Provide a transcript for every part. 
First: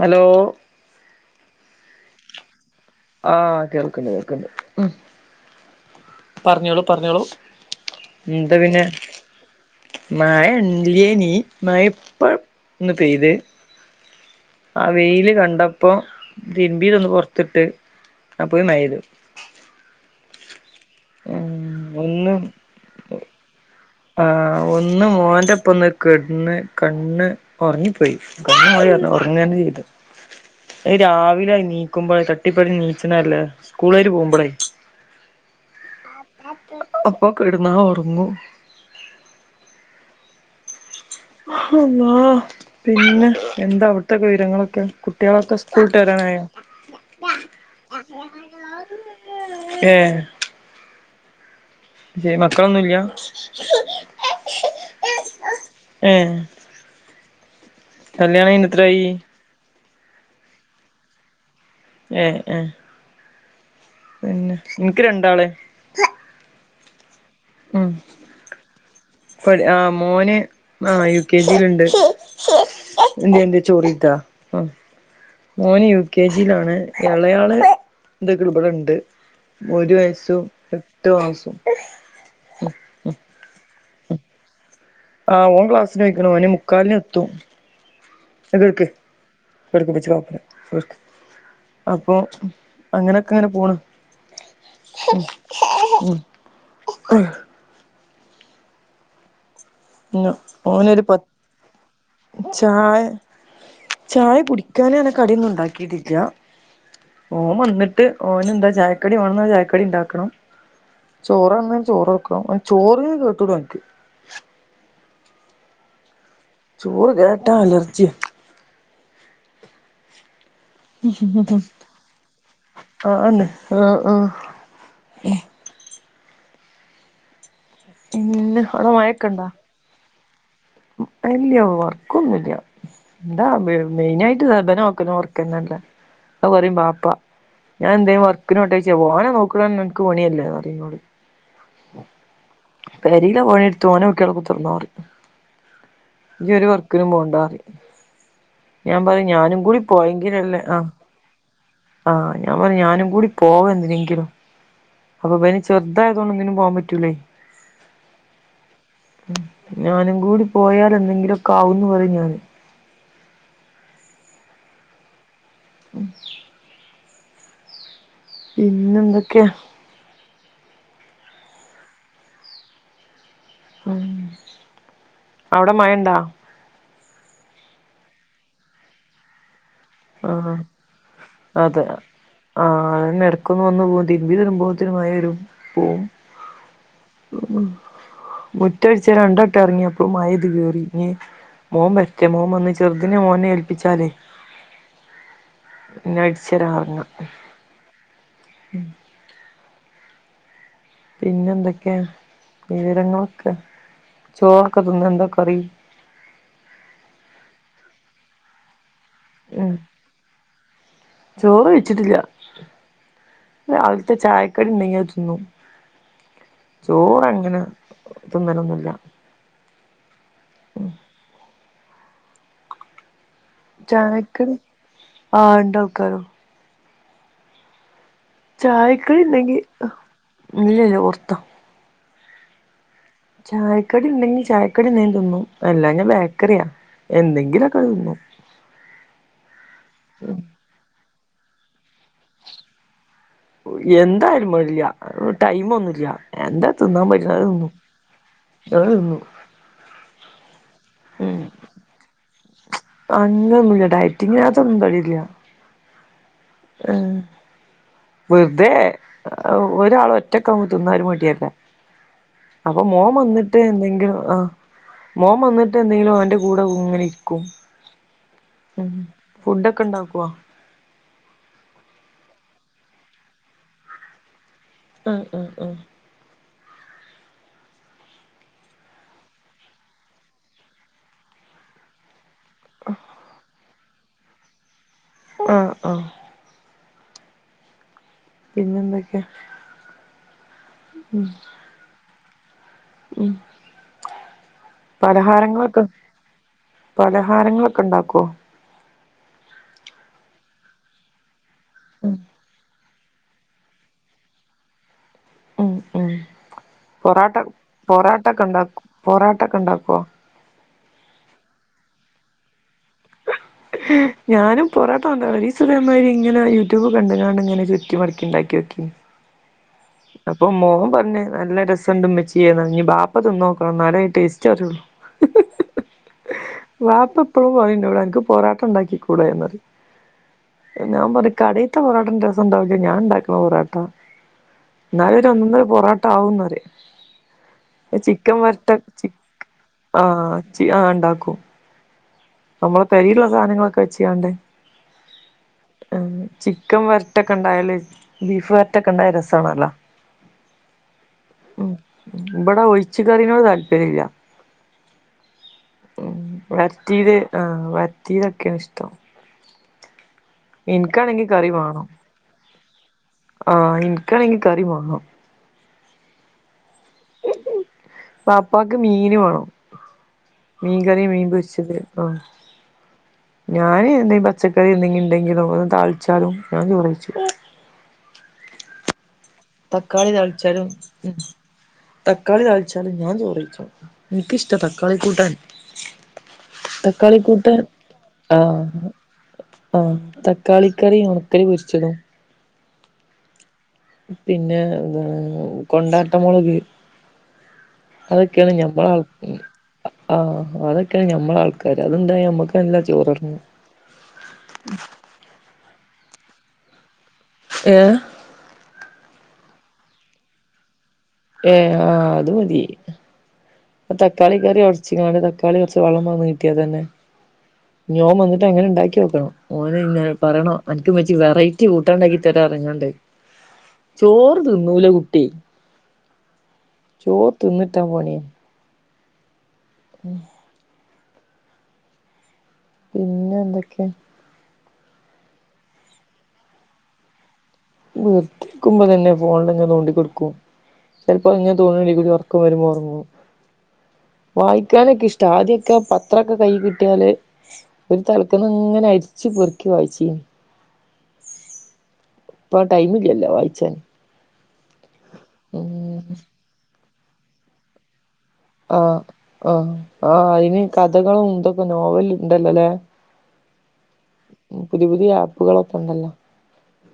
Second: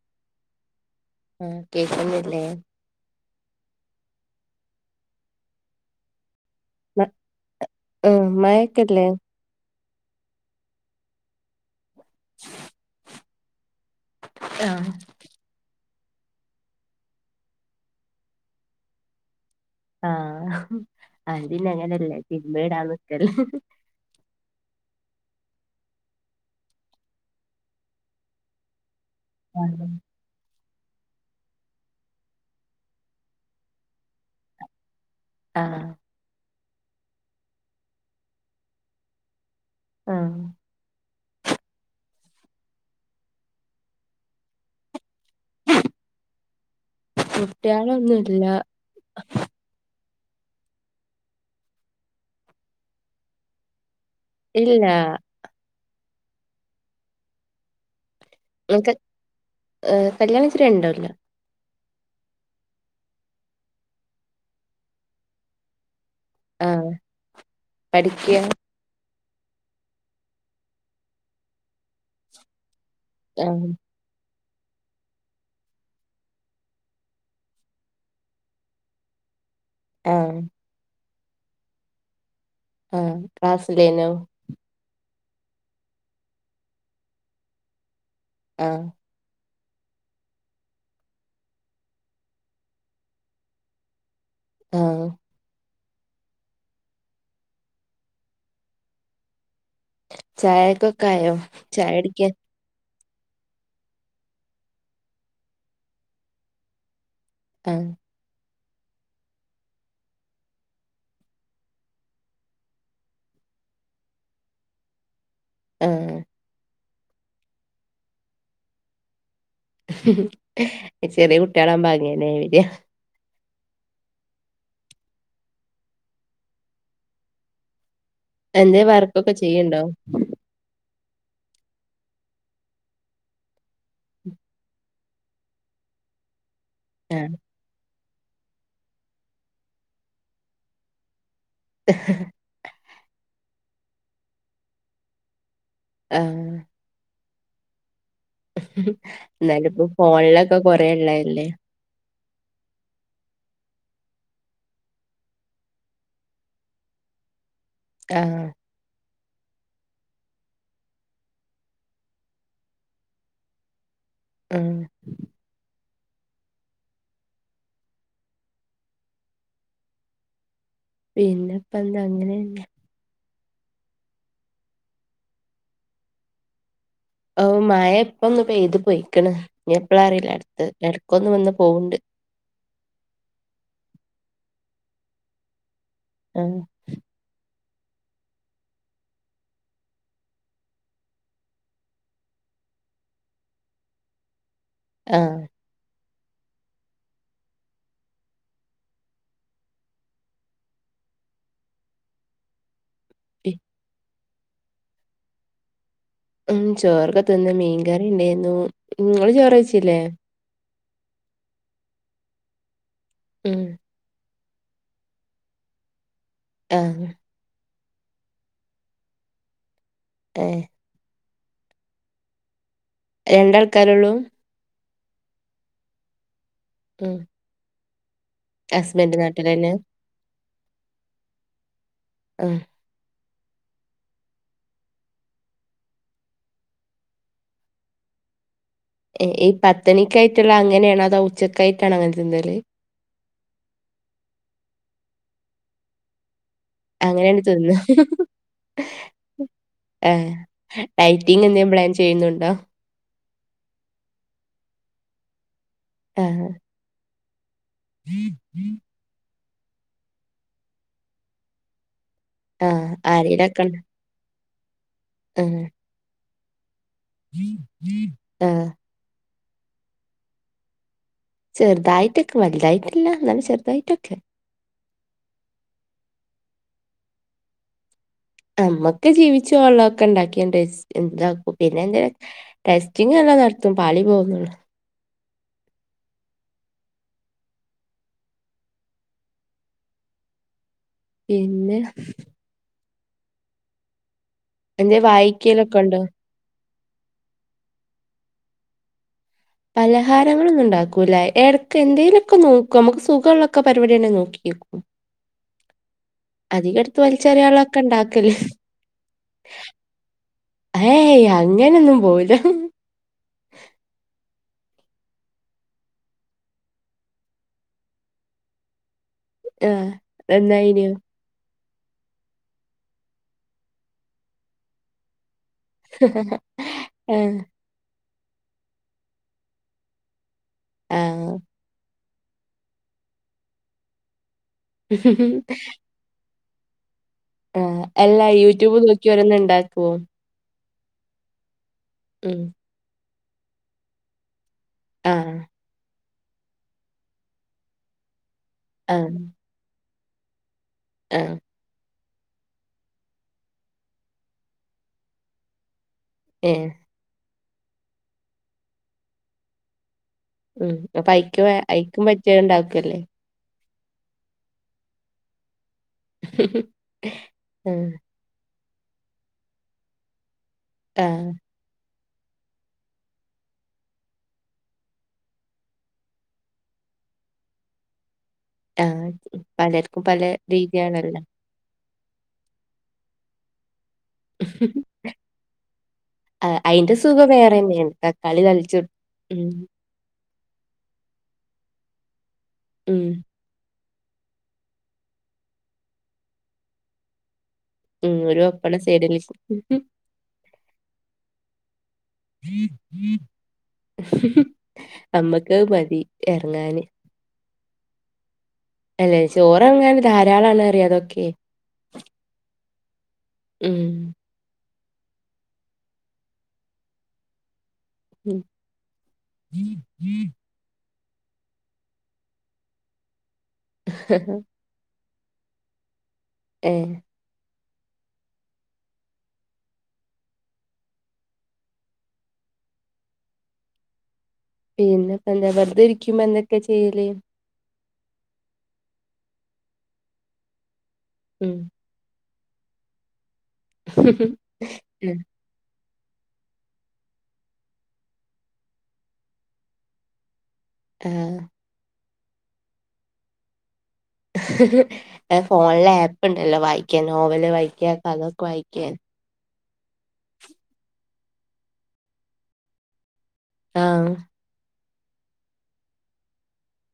Hello. ആ കേക്കുന്നില്ലേ. ആഹ് കേൾക്ണ്ട് കേൾക്ണ്ട് പറഞ്ഞോളൂ. പറഞ്ഞോളൂ ആഹ് എന്താ പിന്നെ. മഴക്കല്ലേ മായല്ലേനീ മഴ ഇപ്പന്ന് പെയ്ത്. ആ ആഹ് വെയ്ല് കണ്ടപ്പോ തിര്ബിതൊന്ന് പുറത്തിട്ട് അപക്ക് മയെയ്തു. ആഹ് ഉം അഹ്പിന്നങ്ങനല്ലേ തിരുമ്പി ടാനിക്കല്ലേ. ആ ഒന്ന് മോന്റെപ്പന്ന് കെടന്ന്കണ്ണ് ഒറങ്ങി പോയി. പോയി ഒന്ന് ഒറങ്ങന്നെയ്തു. അഹ് രാവിലെ നീക്കുമ്പോ തട്ടിപ്പടഞ്ഞ് നീച്ച്ണല്ലേ സ്കൂളേര് പോകുമ്പളേയ്. ആഹ്. അപ്പൊ കെടന്നാ ഒറങ്ങും. ആഹ്. അള്ളാ പിന്നെ എന്താ അവിട്ത്തെക്ക വിവരങ്ങളൊക്കെ. കുട്ടിയേളൊക്കെ സ്കൂളുട്ട് വെരാനായോ. കുട്ടികളൊന്നുല്ല ഏഹ് ഏഹ് മക്കളൊന്നുല്ല ഇല്ലാ. ഏഹ് കല്യാണംകൈഞ് എത്രായി എഹ് കല്യാണം കഴിച്ചിട്ട് രണ്ടോല്ലം ഏഹ് ആഹ് പിന്നെ ഇനിക്ക് രണ്ടാള് ആഹ് പഠിക്ക ഒരു ആ മോന് ആ യു കെ ജിലുണ്ട് ആഹ് [inaudible] ഓൻ യു കെ ജിലാണ് എ ളയാള് ഇതെക്ണ് ഇപടെ ഇണ്ട് ഒരു വയസ്സും ആഹ് എട്ടു മാസും ആഹ് ക്ലാസ്സിലേനോ ആ ഓൻ ക്ലാസ്സിനോയിക്ക് ണ് ഓന് മുക്കാലിന് എത്തും ആഹ് കേക്ക് [inaudible] അപ്പൊ അങ്ങനെക്കെഅങ്ങനെ പോണ് ആഹ് ഇഹ് ആഹ് പിന്നെ ചായക്ക് ഓനൊരു ഒക്കെ പ ആയോ ചായടിക്കാൻ ചായ ചായ കുടിക്കാനങ്ങ നെ കടി ഒന്നും ഉണ്ടാക്കിട്ടില്ല ആഹ് ഓവന്നിട്ട് ഓനന്താ ചായക്കടി വേണനറഞ്ഞ ചായക്കടി ഇണ്ടാക്കണം ചോറ്ന്ന ചോറ്ക്കും ഓൻ ചോറ് കേട്ടൂട ഓനിക്ക് ഏഹ് ചോറ് കേട്ടാ അലർജ്യ ചെറിയ കുട്ട്യാളാകുമ്പോ അങ്ങേനെ വര്യാ ആന്ന് ആഹ് ആഹ് ഏഹ് പിന്നെ എന്തെ അവിടെ വർക്കൊക്കെ ചെയ്യി ണ്ടോ അല്യോ വർക്കൊന്നുല്ല എന്താ മെയിൻ ആയിട്ട് ഇബനോക്കലും ഒർക്കന്നെല്ലേ അത് പ റിം ബാപ് ആഹ് ഞാൻ എന്തേലും വർക്കന് പോട്ടെ ഓനെ നോക്കുണ നിനക്ക് പണിയല്ലേ ന്ന് പറിന്നോട് ഹേ ഹേ ഹേ പേരിലെ പണിയെട്ത്ത് ഓനെ നോക്കി അവടെ കുത്തിർന്നോ പറിം ആഹ് ഇജ്ജ് ഒരു വർ ക്കിനും പോണ്ടാറിം ഞാൻ പറിം ഞാനും എന്നാലും കൂടി ഇപ്പോ ഫോണിലൊക്കെ പോയെങ്കിലല്ലേ കൊറേ ആഹ് ഉള്ളതല്ലേ ആഹ് ഞാൻ പറിം ഞാനു കൂടി പോവാ എന്തിനെങ്കിലും അപ്പൊ പിന് ചെറുതായതോണ്ട് ഒന്നിനും പോവാൻ പറ്റൂലെ ആഹ് ഞാനും കൂടി പോയാൽ എന്തെങ്കിലുക്കെ ആവുന്നു പറിം ഞാന് ആഹ് ഉം പിന്നെ എന്തൊക്കെ പിന്നെ ഇപ്പന്താ അങ്ങനെയന്നെ ഉം അവിടെ മഴണ്ടോ ഒഹ് മഴ ഇപ്പൊന്നു പെയ്ത് പോയിക്കണ് ഇഞ്ഞി എപ്പള അറീല ആഹ് അടുത്തത് ഇടക്കൊന്ന് വന്ന് അതെ പോക്ണ്ട് ആഹ് അതന്നെ എടക്കൊന്ന് വന്നു പോവും തിരുമ്പി വരുബോത്തിനും മഴ വരും പോകും അഹ് മുറ്റടിച്ചാൻ രണ്ടട്ടം ഇറങ്ങി അപ്പ മഴ പെയ്ത് കേറി ഇഞ്ഞി മോൻ വരട്ടെ മോൻ വന്ന് ചെറുതിനിനെ ഓനെ ഏൽപ്പിച്ചാല് ആഹ് ഇന്നടിച്ചരാ എറങ്ങാ ഉം പിന്നെ എന്തൊക്കെയാ വിവരങ്ങളൊക്കെ ചോറൊക്കെ തിന്നോ എന്താ കറി ഉം ചോറക്കെ തിന്ന് മീൻ കറി ഇണ്ടെന്നു ഇങ്ങള് ഉം ചോറയിച്ചില്ലേ ചോറ് വെച്ചിട്ടില്ല ഉം രാവിലെതെ ചായ ക്കണ്ടെങ്കിൽ തിന്നു ആഹ് ചോറ് അങ്ങനെ തിന്നലൊന്നുല്ല്യ ഏഹ് [unintelligible] ചായക്ക് കടി ആഹാണ്ടാക്കാരം ഉം ഹസ്ബൻഡ് ചായകടിണ്ടകിൽ നാട്ടിലന്നെ ഇല്ല ഇല്ല പൊറത്ത ആഹ് ചായക്കടി ഉണ്ടെങ്കി ചായക്കടി എന്നേലും തിന്നും അല്ലേൽ ബേക്കറിയൊ എന്തെങ്കിലൊക്കെതിന്നു ഏ ഈ പത്ത് മണിക്കായിട്ടുള്ളതാണോ അങ്ങനെയാണോ അതോ ഉച്ചക്കായിട്ടാണ് വെക്കുന്നത് എന്തായാലും മെഡില്ല ടൈമ് ഒന്നുംല്ല്യ എന്താ തിന്നാം അങ്ങനെയാണ് പറ്റ്ണത് തിന്നും തിന്ന കുട്ടിയാൾതിന്നും ഹേ ഡയറ്റിംഗ് എന്തേലും പ്ലാൻ ചെയ്യുന്നുണ്ടോ അങ്ങനൊന്നുല്ല ഡയറ്റിങ്ങിനകത്തൊന്നുംതടില്ല ആഹ് ഹേ വെറുതെ ഒരാള് ഒറ്റക്കാവുമ്പം തിന്നാൻ ഒരു മടിയാവും അപ്പൊ ആഹ് മോൻ വന്നിട്ട് ആരേലൊക്കെണ്ട് എന്തെങ്കിലും ആഹ് - മോൻ ആഹ് വന്നിട്ട് എന്തെങ്കിലും ഓന്റെ കൂടെയിങ്ങനെ ഇരിക്കും ആഹ് ഫുഡ് ഒക്കെ ഇണ്ടാക്കുവോ ചെറുതായിട്ടൊക്കെ വലുതായിട്ടില്ല എന്നാലും ചെറുതായിട്ടൊക്കെ ആഹ് ആഹ് ആഹ് നമ്മക്ക് ജീവിച്ചു പോവാനുള്ളത് ഒക്കെ ഉണ്ടാക്കിയാണ്ട് ഇത്‌യാക്കും പിന്നെ എന്തിനാ ടെസ്റ്റിങ് എല്ലാം നടത്തും പാളി പോവുന്നെയുള്ളു ആഹ് ഓഹ് പിന്നെ എന്തൊക്കെയാ ഉം പിന്നെ- ഉം എന്തേ പലഹാരങ്ങള് വായിക്കലൊക്കെ ഒക്കെ ഉണ്ടോ പലഹാരങ്ങളൊക്കെ ഇണ്ടാക്കോ പലഹാരങ്ങളൊന്നും ഉണ്ടാക്കൂല്ല എടക്ക് ഉം എന്തേങ്കിലൊക്കെ നോക്കും നമുക്ക് സുഖമുള്ളൊക്കെ പരിപാടിയണെ നോക്കിവെക്കും ഉം ഉം [inaudible] അധികം എടുത്തു പൊറാട്ട വലിച്ചെറിയാൻ ഒക്കെ ഉള്ളത് ഇണ്ടാക്കല് പൊറാട്ടൊക്കെ ഉണ്ടാക്കും പൊറാട്ടൊക്കെ ഉണ്ടാക്കോ ഏയ് അങ്ങനെയൊന്നും പോവൂല ഞാനും പൊറോട്ട ഒണ്ടല്ലോ ഒരു ദിവസം ഇതേ മാതിരി ഇങ്ങനെ യൂട്യൂബ് കണ്ട് എങ്ങാണ്ട് ഇങ്ങനെ ചുറ്റി മടക്കി ഉണ്ടാക്കി നോക്കി ആഏ [unintelligible] അപ്പൊ മോൻ പറഞ് നല്ല രസയുണ്ട് ഉമ്മച്ചി പറഞ്ഞു ബാപ്പാ തിന്നോക്കണം എന്നാലെ ടേസ്റ്റ് അറിയുള്ളൂ വാപ്പ ആഹ് എപ്പഴും പറയും എന്നോട് എനക്ക് പൊറോട്ട ഉണ്ടാക്കികൂടെ എന്ന് പറയും ഞാൻ പറയും കടെ തന്നുവിടും ഒരു ദിവസം ഞാൻ ഉണ്ടാക്കിയ പൊറോട്ട എന്നാലും ഒര് ആഹ് ഒന്ന് ഒന്നര പൊറോട്ട ആവുയെന്ന് പറയും ആഹ്. അല്ല ചിക്കൻ വരണ്ട് യൂട്യൂബ് നോക്കി ഓരോന്നുണ്ടാക്കുവോ? ചി ആഹ ആ ഉണ്ടാക്കും ഉം നമ്മളെ കൈയിലുള്ള സാധനങ്ങളൊക്കെ വെച്ച് കാണ്ട്- ആഹ് ചിക്കൻ വരട്ടൊക്കെ ഉണ്ടായല് ബീഫ് വരട്ടൊക്കെ ഉണ്ടായ ആഹ്. രസമാണല്ലോ ആഹ് ഉം ഇവിടെ ഒഴിച്ച് കറിനോട്‌ താല്പര്യം ഇല്ല ഉം ഏഹ്. വറട്ടിയത് ആഹ് വറ ട്ടിയതൊക്കെയാണ് ഇഷ്ടം ഉം എനിക്കാണെങ്കി അയ്ക്ക് കറി വേ വേണം അയ്ക്കും പറ്റിയ ഇണ്ടാക്ക് അല്ലേ ആഹ് എനിക്കാണെങ്കിൽ കറി വെണം ഹേ [unintelligible] വാപ്പാക്ക് മീന് വേണം മീൻ കറി മീൻ ആഹ്. പൊരിച്ചത് ആഹ് ഞാന് എന്തെങ്കിലും പച്ചക്കറി എന്തെങ്കില്ണ്ടെങ്കിലും ഒന്ന് താളിച്ചാലും ഞാൻ ചോറ് കയിച്ചും ആഹ് പലർക്കും തക്കാളി പല താളിച്ചാലും ഉം രീതിയാണല്ലോ. തക്കാളി താളിച്ചാലും ഞാൻ ചോറയ്ച്ചോളും എനിക്കിഷ്ടാ തക്കാളിക്കൂട്ടാൻ ആഹ്. അയിന്റെ സുഖം തക്കാളിക്കൂട്ടാൻ വേറെന്നെയാണ്. തക്കാളി താളിച്ചു ആഹ് ഉം. ആഹ് തക്കാളിക്കറി ഉണക്കല് പൊരിച്ചതും ഉം പിന്നെ എന്താണ് കൊണ്ടാട്ടമൊളക് ഉം. ഒരു അതൊക്കെയാണ് പപ്പടം ഞമ്മള് സൈഡിലേക്ക്. - ആഹ് അതൊക്കെയാണ് ഞമ്മളാൾക്കാര് അത്ണ്ടായി നമ്മക്കല്ല ചോറെറ്ങ്ങു നമ്മക്കത് മതി എറങ്ങാന് ഏഹ് അല്ലേ ചോറെറങ്ങാൻ ധാരാളാണറയാ അതൊക്കെ ഏ ആഹ് അത് മതി ഉം തക്കാളക്കറി ഒടച്ച്ങ്ങാണ്ട് തക്കാളി കൊറച്ച് വെള്ളംവാന്ന് കിട്ടിയാ അതന്നെ ഇന്നോൻ ഉം. വന്നിട്ട് എങ്ങനെ ഇണ്ടാക്കി വെക്കണം ഓന്ന്നെ പറയണം എനക്കുമ്മച്ചി വെറൈറ്റി കൂട്ടാണ്ടാക്കിതരാറഞ്ഞ്ങ്ങാണ്ട് ചോറ് തിന്നൂല കുട്ടി ഏഹ് ചോറ് തിന്നിട്ടാൻ പണിയാ ഉം പിന്നെന്തൊക്കെയാ പിന്നെപ്പെന്താ വെറതിരിക്കുമ്പെന്തെക്കെയാ ചെയ്യല് വെറ്ക്കുമ്പൊതന്നെ ഫോണിലിങ്ങനെ തോണ്ടിക്കൊടുക്കും ചെലപ്പ്ങ്ങനെ ഉം. തോന്നൂലെ ഇവ്രൊ ക്കാംവരുമ്പൊ ഒറങ്ങും ആഹ്. വായിക്കാനൊക്കിഷ്ടാ ആദ്യൊക്കെ പ ത്രൊക്കെ കയ്യികിട്ടിയാല് ഒരു തലക്കന്ന്ങ്ങനെ അരിച്ചു പെറുക്കി വായിച്ചീന് ആഹ് ഇപ്പൊ ടൈമില്ലല്ലോ വായിച്ചാൻ ഫോണില് ഉം ആപ്പ്ണ്ടല്ലോ വായിക്കാൻ നോവല് വായിക്ക കഥ ഓ ഓ ഓ അയിന് കഥകളും ഇതൊക്കെ നോവല്ണ്ടല്ലോല്ലേ ആഹ് പുതിയ പുതിയ ആപ്പുകളൊക്ക്ണ്ടല്ലോ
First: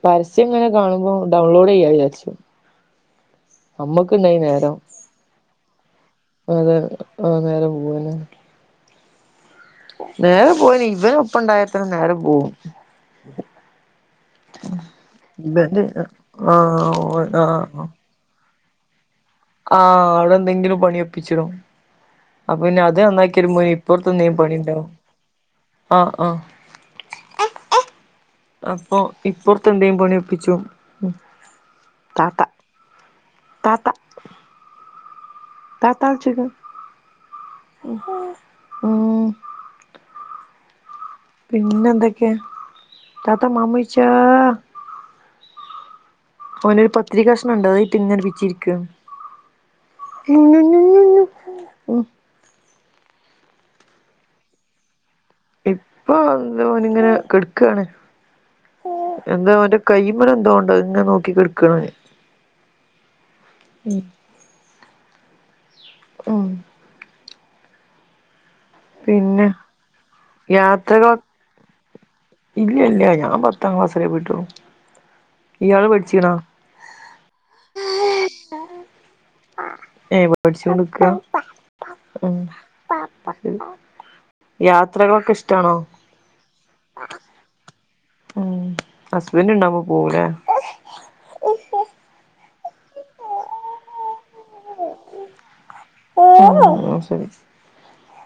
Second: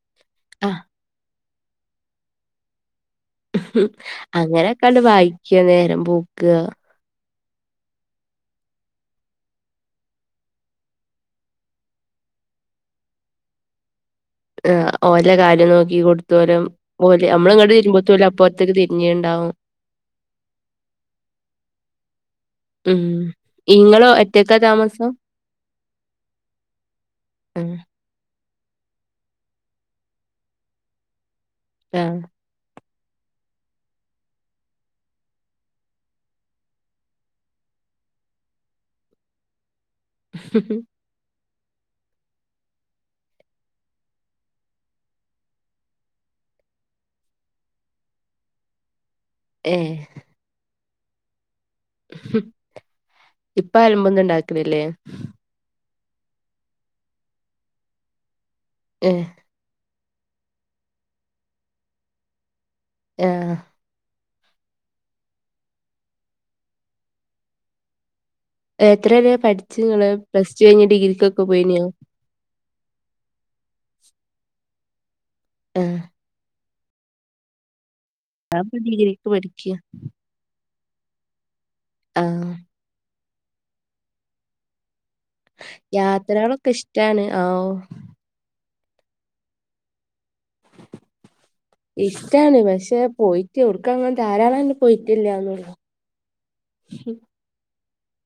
പരസ്യിങ്ങനെ ആഹ് കാണുമ്പൊ ഡൗൺലോടെയ്യാ വിചാരിച്ചു നമ്മക്കുണ്ടായി നേരം അങ്ങനെയൊക്കണ്ട് വായിക്ക നേരം പോക്കാ അതെ ആഹ് നേരം പോവെന്നെ നേരം പോയിന് ഇവരൊപ്പ്ണ്ടായാത്തനെ നേരം പോവും ആഹ് ഓലെകാര്യം ഇവര് നോക്കി കൊട്ത്തോരും ആഹ് ഓലെ ആഹ് നമ്മള്ങ്ങ്ണ്ട് തിരിയുമ്പോത്തോല് അപ്പൊ ത്ത്ര് തിരിഞ്ഞ്ണ്ടാവും ആഹ് അവിടെന്തെങ്കിലും പണിയൊപ്പിച്ചിടും അപ്പൊ പിന്നത് ഉം നന്നാക്കി വരുമ്പയേ ഇങ്ങള് ഇപ്പറത്തെന്തേ ഒറ്റക്കാ പണിയ്ണ്ടാവും താമസം ആഹ് ആഹ് ഉം അപ്പൊ ഇപ്പറത്തെന്തേം പണിയൊപ്പിച്ചു ആഹ് താത്ത താത്ത വിളിച്ചോക്ക് ഉം [unintelligible] പിന്നെന്തൊക്കെയാ താത്ത മമ്മുവെയിച്ചൂ ഓനൊരു പത്തിരികഷ്ണണ്ട് അതയ്റ്റ് ങ്ങനെ പിച്ചിയിരിക്ക ഏഹ് [unintelligible] ഉം ഇപ്പ അലമ്പൊന്നും ഉണ്ടാക്ക്‌ണില്ലേല്ലേ? ഇപ്പൊ ഓന്ങ്ങനെ കെടുക്കാണ് ഏഹ് എന്താ [unintelligible] കൈമല്ന്തോണ്ട് അത്ങ്ങെനെ നോക്കിക്കെട്ക്കാണ് എ ഉം ഓ എത്രെ വരെ പിന്നെ പഠിച്ചു ങ്ങള് പ്ലസ് ടു കഴിഞ് ഡിഗ്രിക്കൊക്കെ പോയിനോ. ഇല്യ ഇല്യ ഞാൻ പത്താം ക്ലാസ് വരെ പോയിട്ടൊള്ളു ഇയാള് ആഹ് പഠിച്ചിക്ണോ? [inaudible] ഒരാളിപ്പോ ഡീഡ്രിക്ക് പഠിക്യാ പ. ടിച്ചോചോണ്ടക്ക ഉം ആഹ് യാത്രകളൊക്കെ ഇഷ് യാത്രകളൊക്കെ ഇഷ്ടാണ് അവ്വ് മ്മ് ഹസ്ബൻറ്റ് ഉണ്ടാവുമ്പോ പോവൂലേ. ഇഷ്ടാണ് പക്ഷെ പോയിട്ട് [unintelligible] പോയിട്ടില്ലന്നുള്ളു [unintelligible]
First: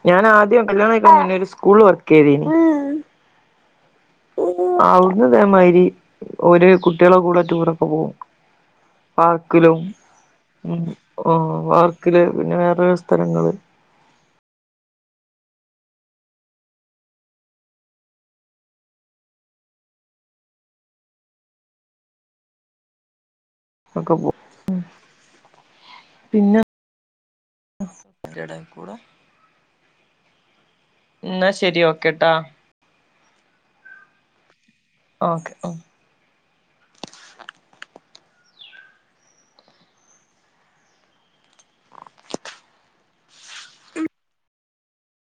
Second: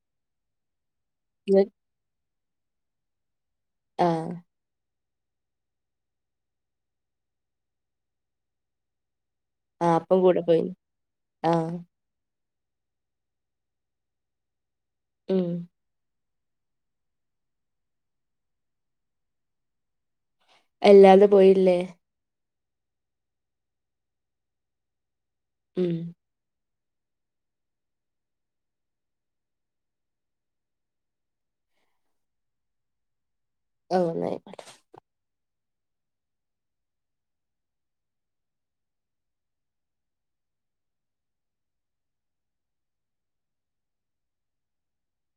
ഞാനാദ്യം ഉണ്ടല്ലോ ഒരു ഇങ്ങ സ്കൂൾ വർക്ക് കെതീന് ആഹ്. അവ്ട്ന്ന് തേമാതിരി ഓര് കുട്ടികളെ കൂടെ ടൂറൊക്കെ പോകും. പാർക്കിലും ആഹ് അപ്പം കൂടെ പോയിന് ഉം ആഹ് പാർക്കില് പിന്നെ വേറെേ സ്ഥലങ്ങള്. ഉം എല്ലാതെ പോയില്ലേ. അക്കപ്പോ ഉം [unintelligible] ഇന്നാ ശേരി ഓക്കേട്ടാ അ ഗുട് നഴ്ട് ഓക്കെ ഉം